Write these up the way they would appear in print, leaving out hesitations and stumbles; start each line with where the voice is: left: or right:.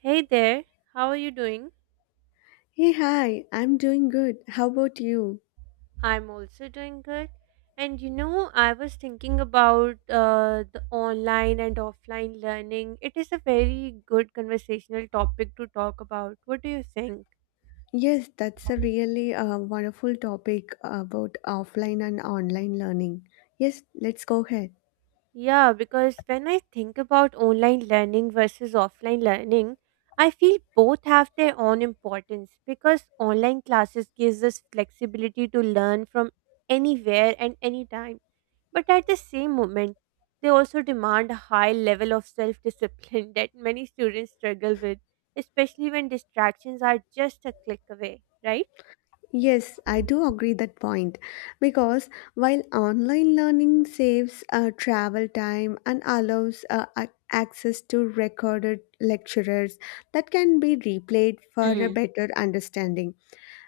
right: Hey there, how are you doing?
left: Hey, hi, I'm doing good. How about you?
right: I'm also doing good. And you know, I was thinking about the online and offline learning. It is a very good conversational topic to talk about. What do you think?
left: Yes, that's a really wonderful topic about offline and online learning. Yes, let's go ahead.
right: Yeah, because when I think about online learning versus offline learning, I feel both have their own importance because online classes gives us flexibility to learn from anywhere and anytime. But at the same moment, they also demand a high level of self-discipline that many students struggle with, especially when distractions are just a click away, right?
left: Yes, I do agree that point because while online learning saves travel time and allows access to recorded lecturers that can be replayed for a better understanding.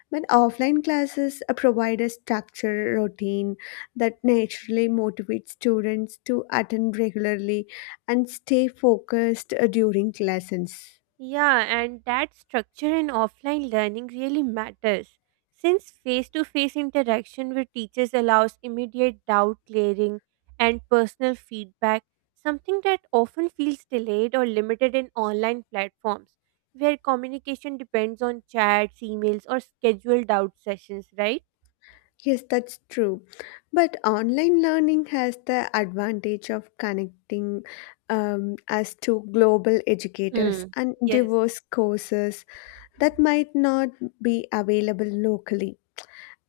left: But offline classes provide a structure routine that naturally motivates students to attend regularly and stay focused during lessons.
right: Yeah, and that structure in offline learning really matters. Since face to face interaction with teachers allows immediate doubt clearing and personal feedback, something that often feels delayed or limited in online platforms, where communication depends on chats, emails, or scheduled out sessions, right?
left: Yes, that's true. But online learning has the advantage of connecting us to global
right: Hmm.
left: educators and
right: Yes.
left: diverse courses that might not be available locally,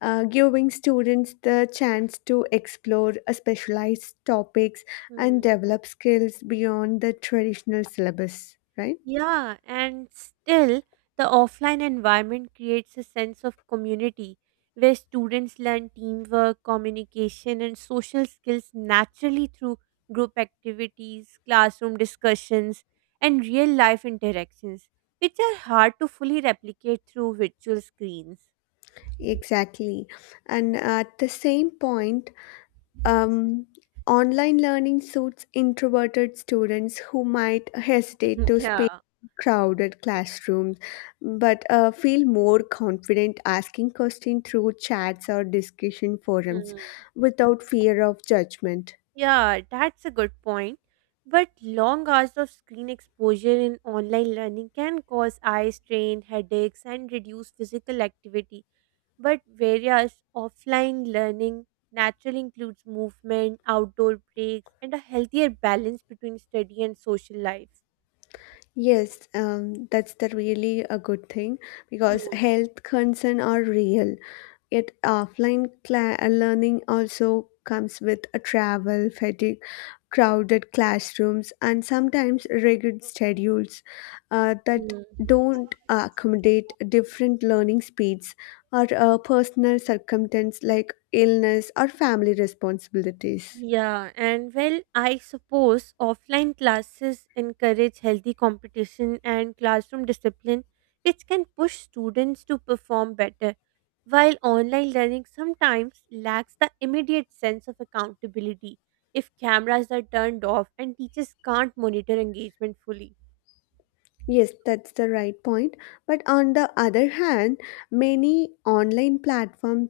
left: giving students the chance to explore specialized topics and
right: Hmm.
left: develop skills beyond the traditional syllabus, right?
right: Yeah, and still, the offline environment creates a sense of community where students learn teamwork, communication, and social skills naturally through group activities, classroom discussions, and real life interactions, which are hard to fully replicate through virtual screens.
left: Exactly. And at the same point, um, online learning suits introverted students who might hesitate to speak
right: yeah.
left: in crowded classrooms but feel more confident asking questions through chats or discussion forums
right: Mm.
left: without fear of judgment.
right: Yeah, that's a good point. But long hours of screen exposure in online learning can cause eye strain, headaches, and reduce physical activity. But whereas offline learning naturally includes movement, outdoor breaks, and a healthier balance between study and social life.
left: Yes, that's the really a good thing because
right: Hmm,
left: health concern are real. Yet offline learning also comes with a travel fatigue, crowded classrooms, and sometimes rigid schedules that
right: hmm.
left: don't accommodate different learning speeds or personal circumstances like illness or family responsibilities.
right: Yeah, and well, I suppose offline classes encourage healthy competition and classroom discipline, which can push students to perform better, while online learning sometimes lacks the immediate sense of accountability if cameras are turned off and teachers can't monitor engagement fully.
left: Yes, that's the right point. But on the other hand, many online platforms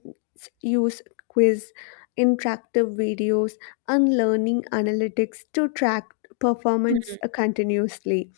left: use quiz, interactive videos, and learning analytics to track performance continuously,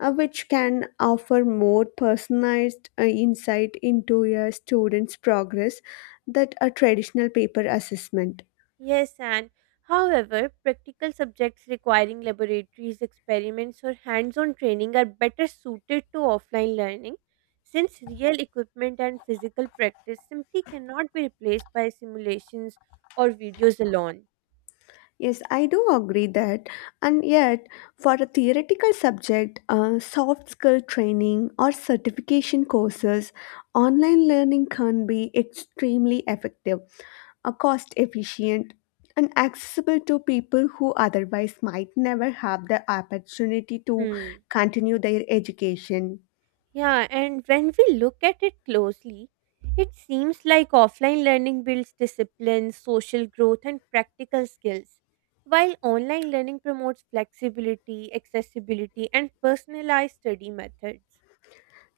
left: which can offer more personalized insight into a student's progress than a traditional paper assessment.
right: Yes, and however, practical subjects requiring laboratories, experiments, or hands on training are better suited to offline learning since real equipment and physical practice simply cannot be replaced by simulations or videos alone.
left: Yes, I do agree that. And yet, for a theoretical subject, soft skill training or certification courses, online learning can be extremely effective, cost efficient, and accessible to people who otherwise might never have the opportunity to
right: Hmm.
left: continue their education.
right: Yeah, and when we look at it closely, it seems like offline learning builds discipline, social growth, and practical skills, while online learning promotes flexibility, accessibility, and personalized study methods.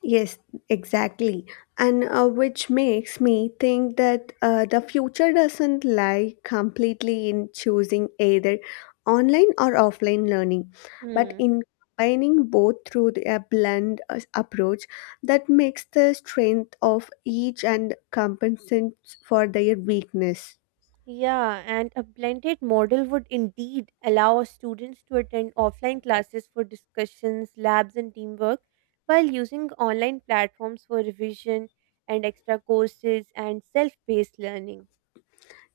left: Yes, exactly. And which makes me think that the future doesn't lie completely in choosing either online or offline learning, but
right: Hmm.
left: in combining both through a blend approach that makes the strength of each and compensates for their weakness.
right: Yeah, and a blended model would indeed allow our students to attend offline classes for discussions, labs, and teamwork, while using online platforms for revision and extra courses and self-paced learning.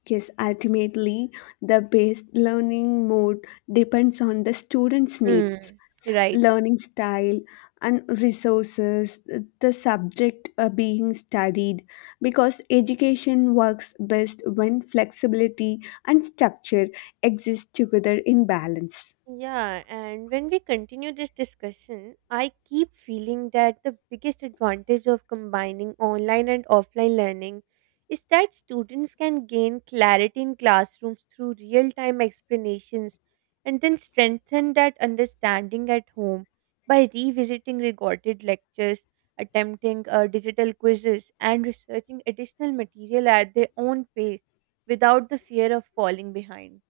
left: Yes, ultimately, the best learning mode depends on the student's needs,
right: Hmm. Right.
left: learning style and resources, the subject being studied, because education works best when flexibility and structure exist together in balance.
right: Yeah, and when we continue this discussion, I keep feeling that the biggest advantage of combining online and offline learning is that students can gain clarity in classrooms through real time explanations and then strengthen that understanding at home by revisiting recorded lectures, attempting digital quizzes, and researching additional material at their own pace without the fear of falling behind.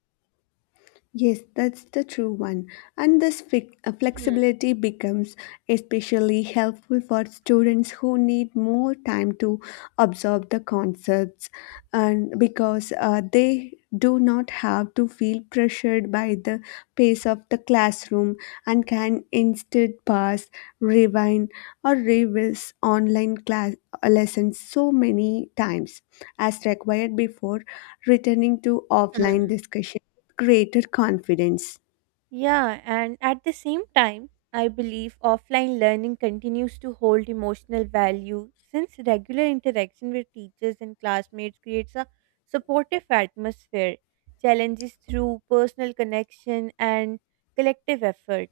left: Yes, that's the true one. And this flexibility becomes especially helpful for students who need more time to absorb the concepts, and because they do not have to feel pressured by the pace of the classroom and can instead pause, rewind or revisits online class lessons so many times as required before returning to offline
right: Mm.
left: discussion with greater confidence.
right: Yeah, and at the same time, I believe offline learning continues to hold emotional value since regular interaction with teachers and classmates creates a supportive atmosphere, challenges through personal connection and collective effort.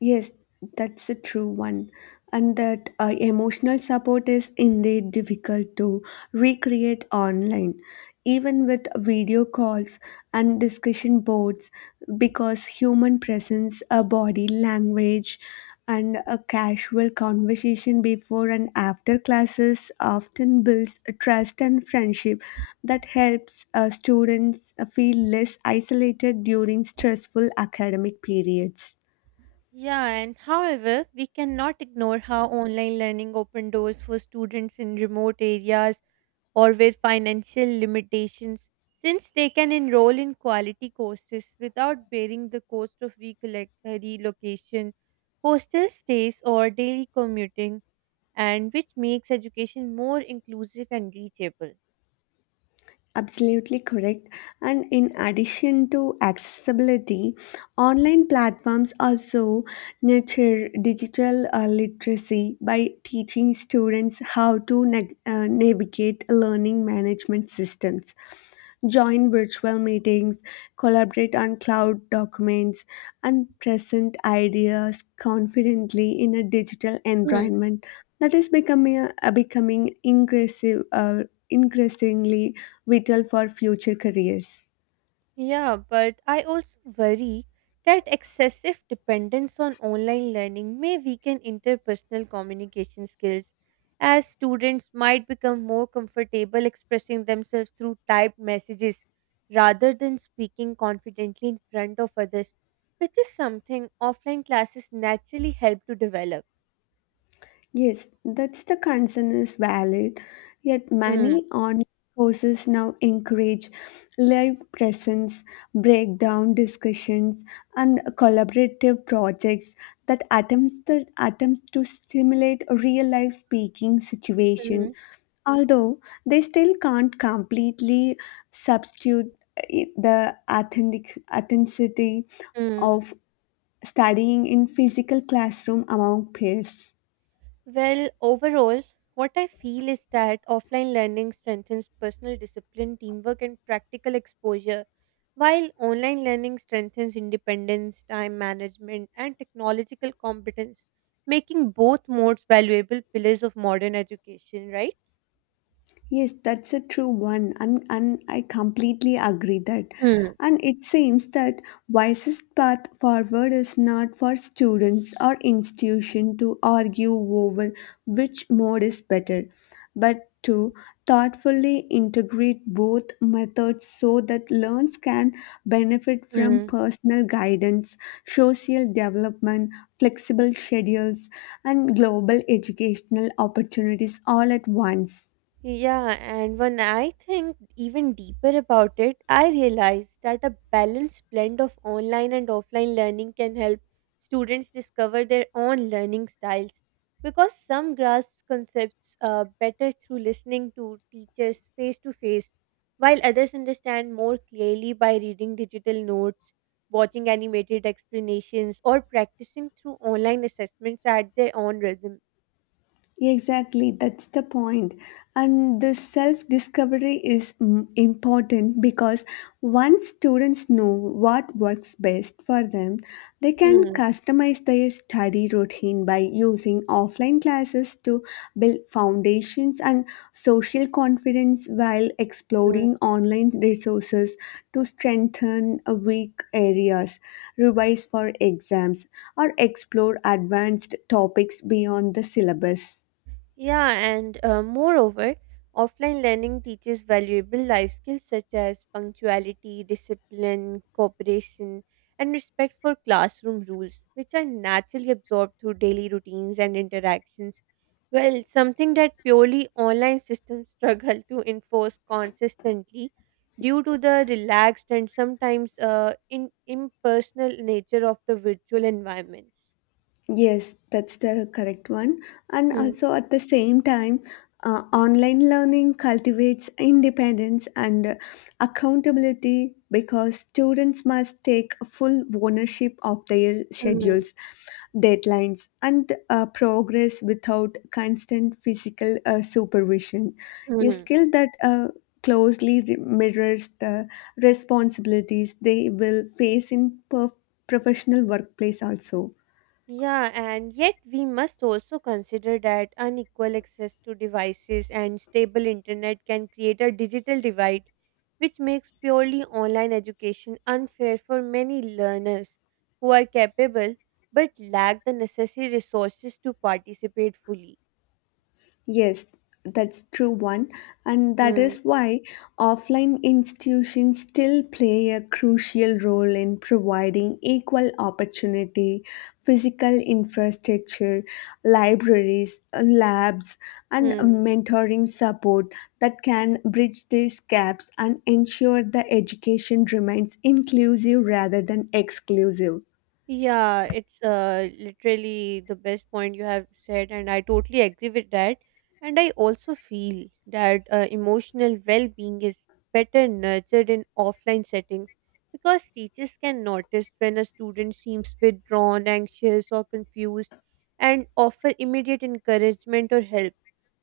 left: Yes, that's a true one. And that emotional support is indeed difficult to recreate online, even with video calls and discussion boards, because human presence, a body language, and a casual conversation before and after classes often builds a trust and friendship that helps students feel less isolated during stressful academic periods.
right: Yeah, and however, we cannot ignore how online learning opened doors for students in remote areas or with financial limitations, since they can enroll in quality courses without bearing the cost of relocation, hostel stays, or daily commuting, and which makes education more inclusive and reachable.
left: Absolutely correct. And in addition to accessibility, online platforms also nurture digital literacy by teaching students how to navigate learning management systems, join virtual meetings, collaborate on cloud documents, and present ideas confidently in a digital environment that is becoming increasingly vital for future careers.
right: Yeah, but I also worry that excessive dependence on online learning may weaken interpersonal communication skills, as students might become more comfortable expressing themselves through typed messages rather than speaking confidently in front of others, which is something offline classes naturally help to develop.
left: Yes, that's the concern is valid. Yet
right: Mm,
left: many online courses now encourage live presence, breakdown discussions, and collaborative projects that attempts to stimulate real life speaking situation,
right: mm,
left: although they still can't completely substitute the authenticity
right: mm.
left: of studying in physical classroom among peers.
right: Well, overall, what I feel is that offline learning strengthens personal discipline, teamwork, and practical exposure, while online learning strengthens independence, time management, and technological competence, making both modes valuable pillars of modern education, right?
left: Yes, that's a true one, and, I completely agree that.
right: Hmm.
left: And it seems that wisest path forward is not for students or institution to argue over which mode is better, but to thoughtfully integrate both methods so that learns can benefit from
right: Hmm.
left: personal guidance, social development, flexible schedules, and global educational opportunities all at once.
right: Yeah, and when I think even deeper about it, I realized that a balanced blend of online and offline learning can help students discover their own learning styles because some grasp concepts better through listening to teachers face to face, while others understand more clearly by reading digital notes, watching animated explanations, or practicing through online assessments at their own rhythm.
left: Exactly, that's the point. And the self discovery is important because once students know what works best for them, they can
right: Hmm.
left: customize their study routine by using offline classes to build foundations and social confidence while exploring online resources to strengthen weak areas, revise for exams, or explore advanced topics beyond the syllabus.
right: Yeah, and moreover, offline learning teaches valuable life skills such as punctuality, discipline, cooperation, and respect for classroom rules, which are naturally absorbed through daily routines and interactions. Well, something that purely online systems struggle to enforce consistently due to the relaxed and sometimes impersonal nature of the virtual environments.
left: Yes, that's the correct one. And
right: Hmm,
left: also at the same time, online learning cultivates independence and accountability because students must take full ownership of their
right: hmm,
left: schedules, deadlines, and progress without constant physical supervision. A
right: hmm.
left: skill that closely mirrors the responsibilities they will face in professional workplace also.
right: Yeah, and yet we must also consider that unequal access to devices and stable internet can create a digital divide, which makes purely online education unfair for many learners who are capable but lack the necessary resources to participate fully.
left: Yes, that's true one, and that
right: Hmm.
left: is why offline institutions still play a crucial role in providing equal opportunity, physical infrastructure, libraries, labs, and
right: Hmm.
left: mentoring support that can bridge these gaps and ensure the education remains inclusive rather than exclusive.
right: Yeah, it's literally the best point you have said, and I totally agree with that. And I also feel that emotional well being is better nurtured in offline settings because teachers can notice when a student seems withdrawn, anxious, or confused and offer immediate encouragement or help.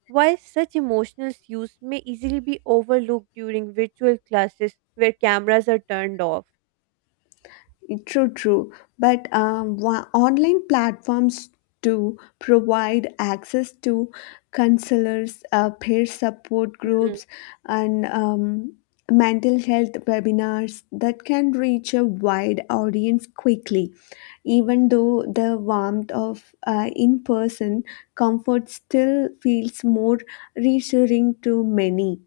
right: While such emotional cues may easily be overlooked during virtual classes where cameras are turned off.
left: True, true. But online platforms do provide access to counselors, peer support groups, and mental health webinars that can reach a wide audience quickly. Even though the warmth of in person comfort still feels more reassuring to many.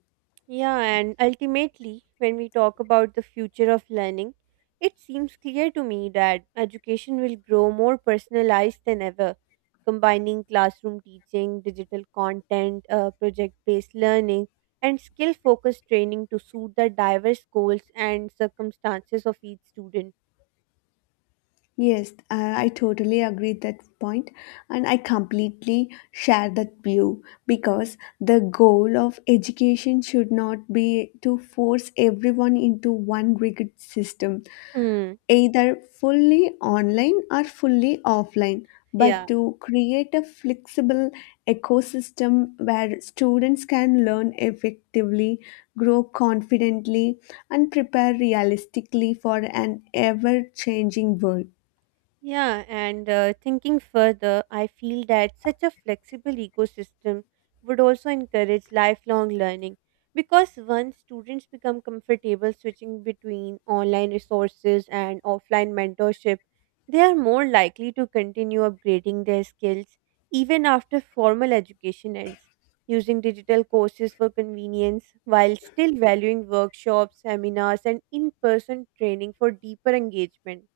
right: Yeah, and ultimately, when we talk about the future of learning, it seems clear to me that education will grow more personalized than ever, combining classroom teaching, digital content, project based learning, and skill focused training to suit the diverse goals and circumstances of each student.
left: Yes, I totally agree that point, and I completely share that view because the goal of education should not be to force everyone into one rigid system,
right: Hmm.
left: either fully online or fully offline, but
right: Yeah.
left: to create a flexible ecosystem where students can learn effectively, grow confidently, and prepare realistically for an ever changing world.
right: Yeah, and thinking further, I feel that such a flexible ecosystem would also encourage lifelong learning because once students become comfortable switching between online resources and offline mentorship, they are more likely to continue upgrading their skills even after formal education ends, using digital courses for convenience while still valuing workshops, seminars, and in person training for deeper engagement.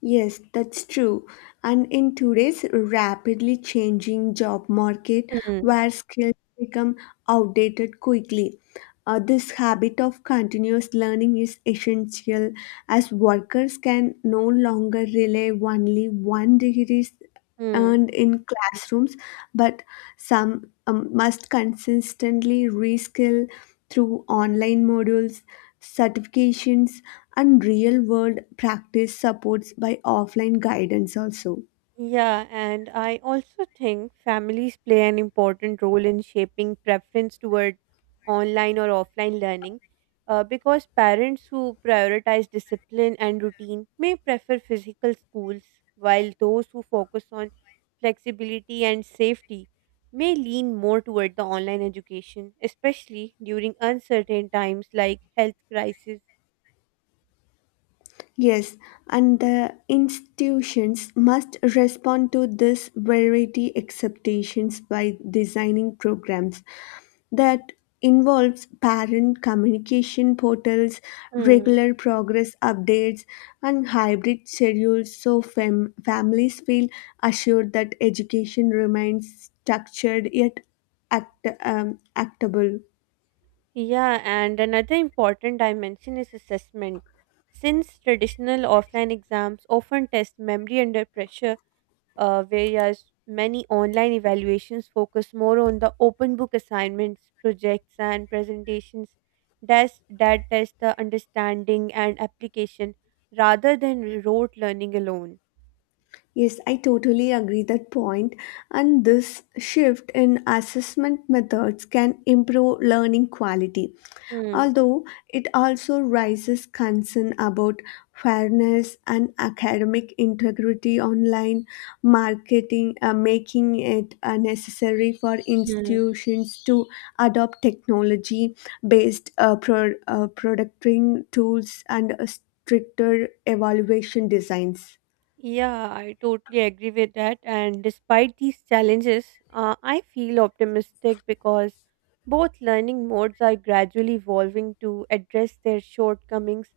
left: Yes, that's true. And in today's rapidly changing job market,
right: Hmm.
left: where skills become outdated quickly, this habit of continuous learning is essential, as workers can no longer rely only one degree
right: Hmm.
left: earned in classrooms, but some must consistently reskill through online modules, certifications, and real world practice supports by offline guidance also.
right: Yeah, and I also think families play an important role in shaping preference toward online or offline learning because parents who prioritize discipline and routine may prefer physical schools, while those who focus on flexibility and safety may lean more toward the online education, especially during uncertain times like health crisis.
left: Yes, and the institutions must respond to this variety expectations by designing programs that involves parent communication portals, regular progress updates, and hybrid schedules so families feel assured that education remains structured yet actable.
right: Yeah, and another important dimension is assessment. Since traditional offline exams often test memory under pressure, whereas many online evaluations focus more on the open book assignments, projects, and presentations that test the understanding and application rather than rote learning alone.
left: Yes, I totally agree that point. And this shift in assessment methods can improve learning quality,
right: Hmm.
left: although it also raises concern about fairness and academic integrity online marketing, making it necessary for
right: Hmm.
left: institutions to adopt technology-based producting tools and stricter evaluation designs.
right: Yeah, I totally agree with that. And despite these challenges, I feel optimistic because both learning modes are gradually evolving to address their shortcomings,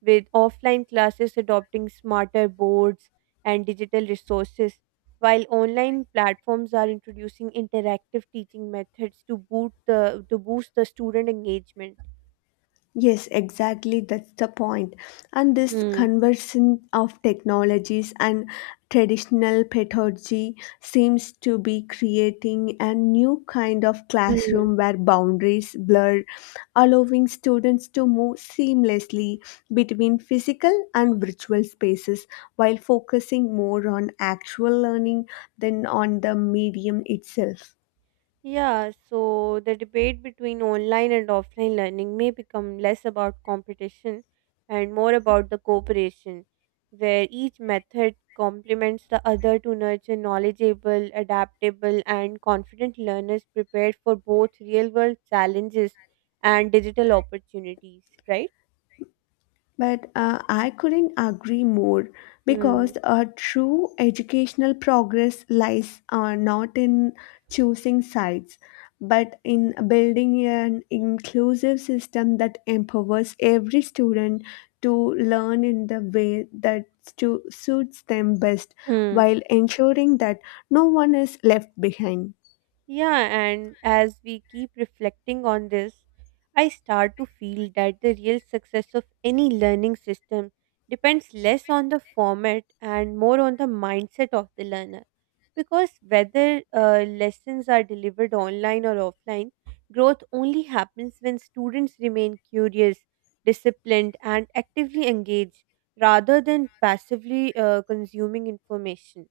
right: with offline classes adopting smarter boards and digital resources, while online platforms are introducing interactive teaching methods to boot the to boost the student engagement.
left: Yes, exactly. That's the point. And this
right: Hmm.
left: conversion of technologies and traditional pedagogy seems to be creating a new kind of
right: Hmm.
left: classroom where boundaries blur, allowing students to move seamlessly between physical and virtual spaces while focusing more on actual learning than on the medium itself.
right: Yeah, so the debate between online and offline learning may become less about competition and more about the cooperation, where each method complements the other to nurture knowledgeable, adaptable, and confident learners prepared for both real world challenges and digital opportunities, right?
left: But I couldn't agree more
right: Hmm.
left: because a true educational progress lies not in choosing sides, but in building an inclusive system that empowers every student to learn in the way that suits them best
right: Hmm.
left: while ensuring that no one is left behind.
right: Yeah, and as we keep reflecting on this, I start to feel that the real success of any learning system depends less on the format and more on the mindset of the learner. Because whether lessons are delivered online or offline, growth only happens when students remain curious, disciplined, and actively engaged rather than passively consuming information.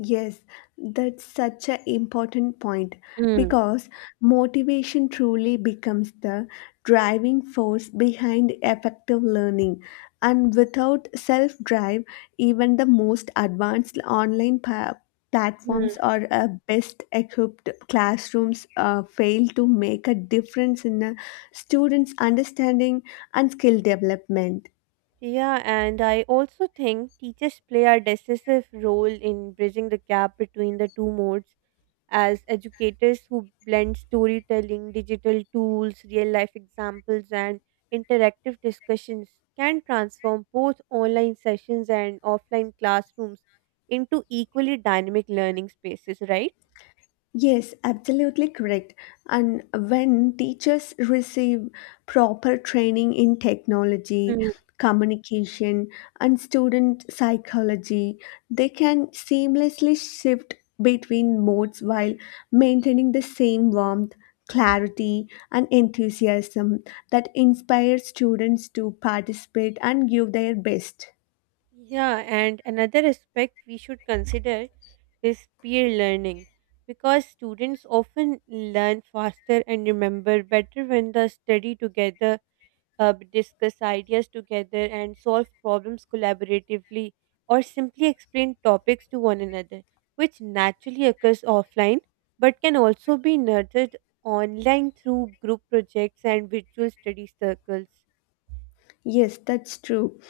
left: Yes, that's such an important point
right: Mm.
left: because motivation truly becomes the driving force behind effective learning. And without self drive, even the most advanced online platforms or best equipped classrooms fail to make a difference in a student's understanding and skill development.
right: Yeah, and I also think teachers play a decisive role in bridging the gap between the two modes as educators who blend storytelling, digital tools, real life examples, and interactive discussions can transform both online sessions and offline classrooms into equally dynamic learning spaces, right?
left: Yes, absolutely correct. And when teachers receive proper training in technology,
right: Mm.
left: communication, and student psychology, they can seamlessly shift between modes while maintaining the same warmth, clarity, and enthusiasm that inspires students to participate and give their best.
right: Yeah, and another aspect we should consider is peer learning because students often learn faster and remember better when they study together, discuss ideas together, and solve problems collaboratively or simply explain topics to one another, which naturally occurs offline but can also be nurtured online through group projects and virtual study circles.
left: Yes, that's true.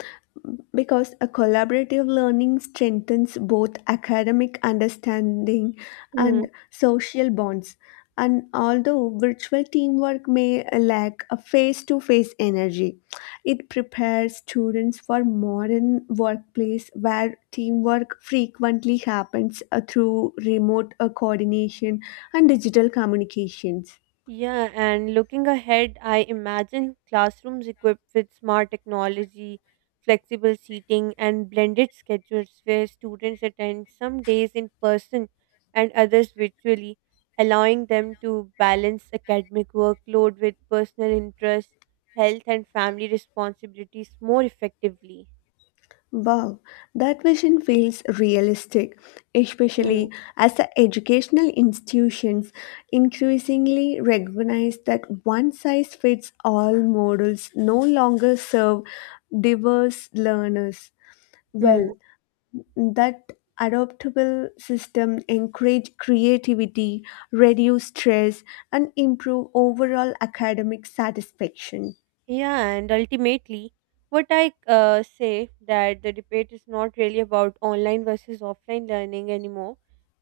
left: Because a collaborative learning strengthens both academic understanding and social bonds, and although virtual teamwork may lack a face-to-face energy, it prepares students for modern workplace where teamwork frequently happens through remote coordination and digital communications.
right: Yeah, and looking ahead, I imagine classrooms equipped with smart technology, flexible seating, and blended schedules where students attend some days in person and others virtually, allowing them to balance academic workload with personal interests, health, and family responsibilities more effectively.
left: Wow, that vision feels realistic,
right: Hmm.
left: especially as the educational institutions increasingly recognize that one size fits all models no longer serve diverse learners well.
right: Hmm.
left: That adoptable system encourage creativity, reduce stress, and improve overall academic satisfaction.
right: Yeah, and ultimately, what I say that the debate is not really about online versus offline learning anymore,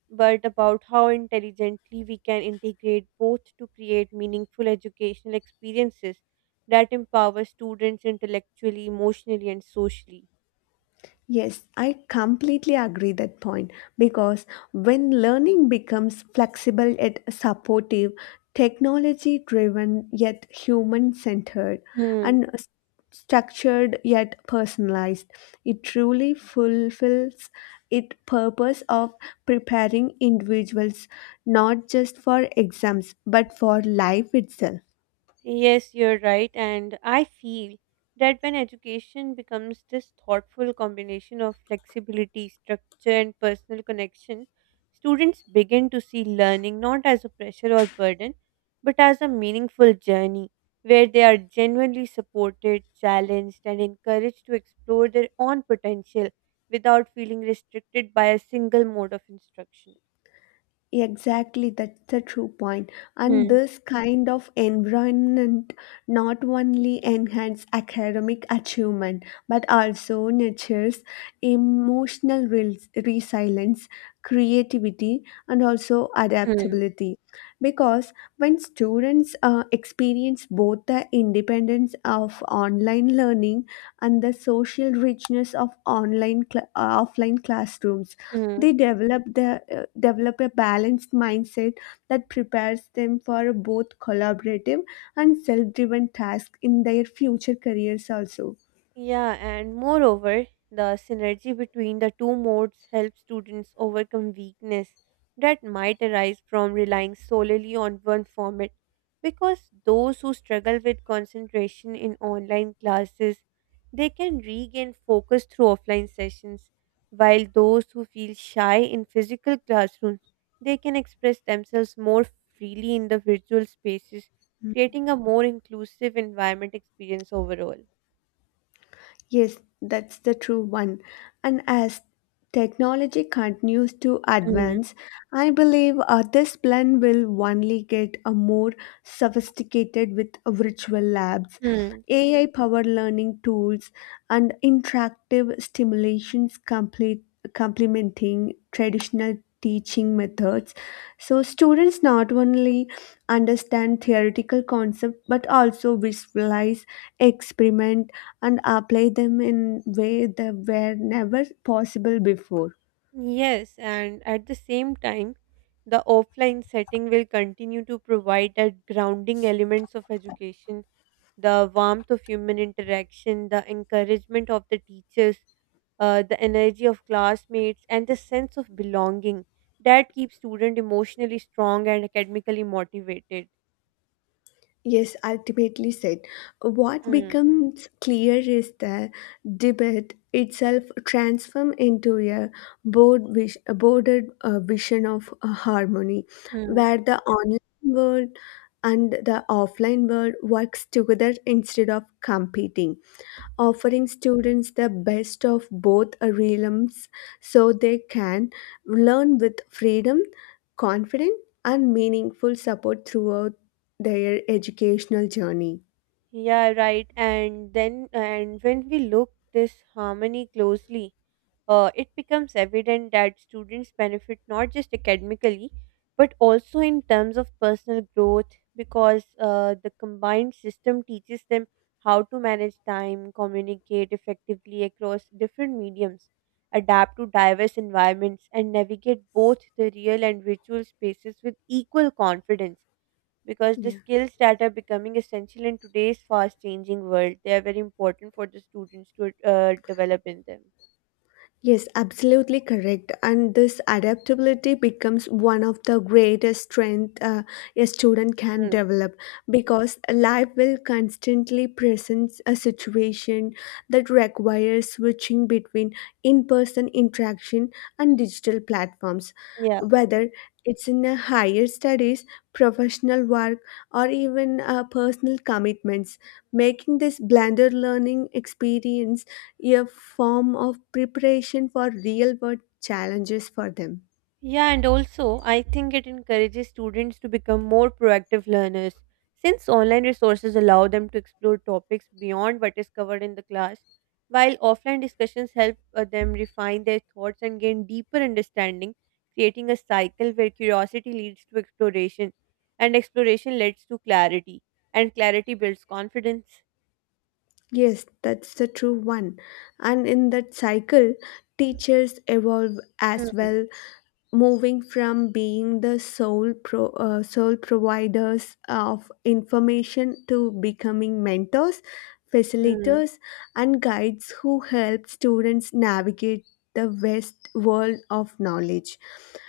right: but about how intelligently we can integrate both to create meaningful educational experiences that empower students intellectually, emotionally, and socially.
left: Yes, I completely agree that point because when learning becomes flexible yet supportive, technology driven yet human centered,
right: Hmm.
left: and structured yet personalized, it truly fulfills its purpose of preparing individuals not just for exams but for life itself.
right: Yes, you're right. And I feel that when education becomes this thoughtful combination of flexibility, structure, and personal connection, students begin to see learning not as a pressure or burden, but as a meaningful journey where they are genuinely supported, challenged, and encouraged to explore their own potential without feeling restricted by a single mode of instruction.
left: Exactly, that's the true point. And
right: Hmm.
left: this kind of environment not only enhances academic achievement but also nurtures emotional resilience, creativity, and also
right: Hmm.
left: adaptability. Because when students experience both the independence of online learning and the social richness of offline classrooms,
right: Hmm.
left: they develop a balanced mindset that prepares them for both collaborative and self-driven tasks in their future careers also.
right: Yeah, and moreover, the synergy between the two modes helps students overcome weakness that might arise from relying solely on one format. Because those who struggle with concentration in online classes, they can regain focus through offline sessions, while those who feel shy in physical classrooms, they can express themselves more freely in the virtual spaces, creating a more inclusive environment experience overall.
left: Yes, that's the true one. And as technology continues to
right: Mhm.
left: advance, I believe this plan will only get a more sophisticated with virtual labs,
right: Hmm.
left: AI powered learning tools, and interactive stimulations complete complementing traditional teaching methods. So, students not only understand theoretical concepts but also visualize, experiment, and apply them in way that were never possible before.
right: Yes, and at the same time, the offline setting will continue to provide that grounding elements of education, the warmth of human interaction, the encouragement of the teachers, the energy of classmates, and the sense of belonging that keeps student emotionally strong and academically motivated.
left: Yes, ultimately said. What
right: Hmm.
left: becomes clear is the debate itself transforms into a bordered vision of harmony,
right: Hmm.
left: where the online world and the offline world works together instead of competing, offering students the best of both realms so they can learn with freedom, confidence, and meaningful support throughout their educational journey.
right: Yeah, right. And when we look this harmony closely, it becomes evident that students benefit not just academically but also in terms of personal growth because the combined system teaches them how to manage time, communicate effectively across different mediums, adapt to diverse environments, and navigate both the real and virtual spaces with equal confidence. Because the
left: Yeah.
right: skills that are becoming essential in today's fast changing world, they are very important for the students to develop in them.
left: Yes, absolutely correct. And this adaptability becomes one of the greatest strength a student can
right: Mm.
left: develop because life will constantly present a situation that requires switching between in-person interaction and digital platforms,
right: Yeah.
left: whether it's in a higher studies, professional work, or even personal commitments, making this blended learning experience a form of preparation for real world challenges for them.
right: Yeah, and also, I think it encourages students to become more proactive learners. Since online resources allow them to explore topics beyond what is covered in the class, while offline discussions help them refine their thoughts and gain deeper understanding, creating a cycle where curiosity leads to exploration, and exploration leads to clarity, and clarity builds confidence.
left: Yes, that's the true one. And in that cycle, teachers evolve as
right: Hmm.
left: well, moving from being the sole providers of information to becoming mentors,
right: Hmm.
left: facilitators, and guides who help students navigate the vast world of knowledge,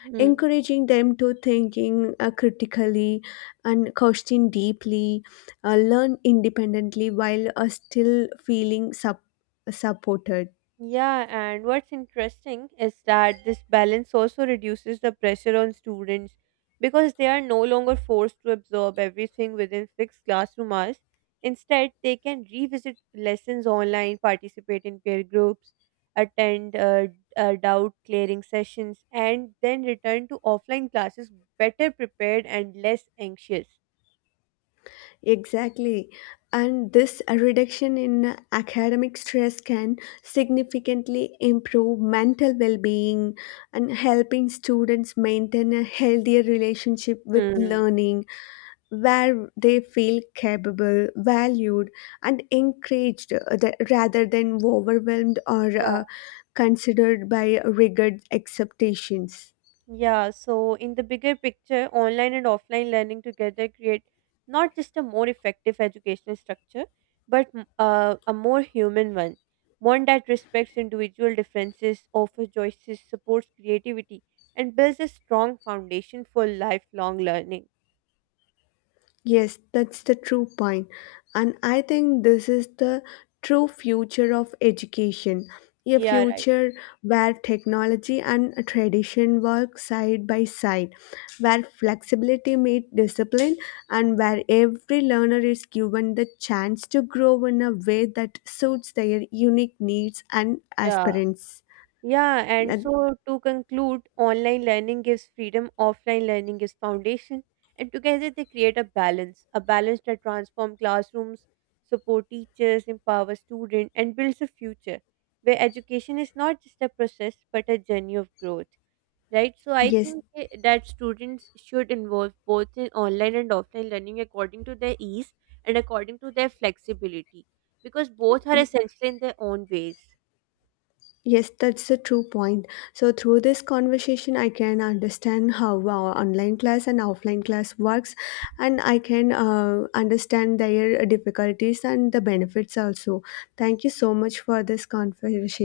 right: Hmm.
left: encouraging them to thinking critically and question deeply, learn independently while still feeling supported.
right: Yeah, and what's interesting is that this balance also reduces the pressure on students because they are no longer forced to absorb everything within fixed classroom hours. Instead, they can revisit lessons online, participate in peer groups, attend doubt clearing sessions, and then return to offline classes better prepared and less anxious.
left: Exactly. And this reduction in academic stress can significantly improve mental well being and helping students maintain a healthier relationship with
right: Hmm.
left: learning where they feel capable, valued, and encouraged rather than overwhelmed or considered by rigid expectations.
right: Yeah, so in the bigger picture, online and offline learning together create not just a more effective educational structure, but a more human one, one that respects individual differences, offers choices, supports creativity, and builds a strong foundation for lifelong learning.
left: Yes, that's the true point. And I think this is the true future of education. A
right: Yeah, right.
left: future where technology and tradition work side by side, where flexibility meets discipline, and where every learner is given the chance to grow in a way that suits their unique needs and
right: Yeah.
left: aspirants.
right: Yeah, and
left: And
right: so to conclude, online learning gives freedom, offline learning gives foundation, and together they create a balance that transforms classrooms, support teachers, empower students, and builds a future where education is not just a process but a journey of growth. Right, so I
left: yes,
right: think that students should involve both in online and offline learning according to their ease and according to their flexibility because both are essential in their own ways.
left: yes, that's a true point. So through this conversation, I can understand how our online class and offline class works, and I can understand their difficulties and the benefits also. Thank you so much for this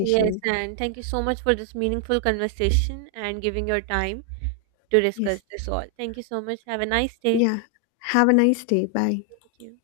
right: Yes, and thank you so much for this meaningful conversation and giving your time to
left: Yes.
right: discuss this all. Thank you so much. Have a nice day.
left: Yeah. Have a nice day. Bye.
right: Thank you.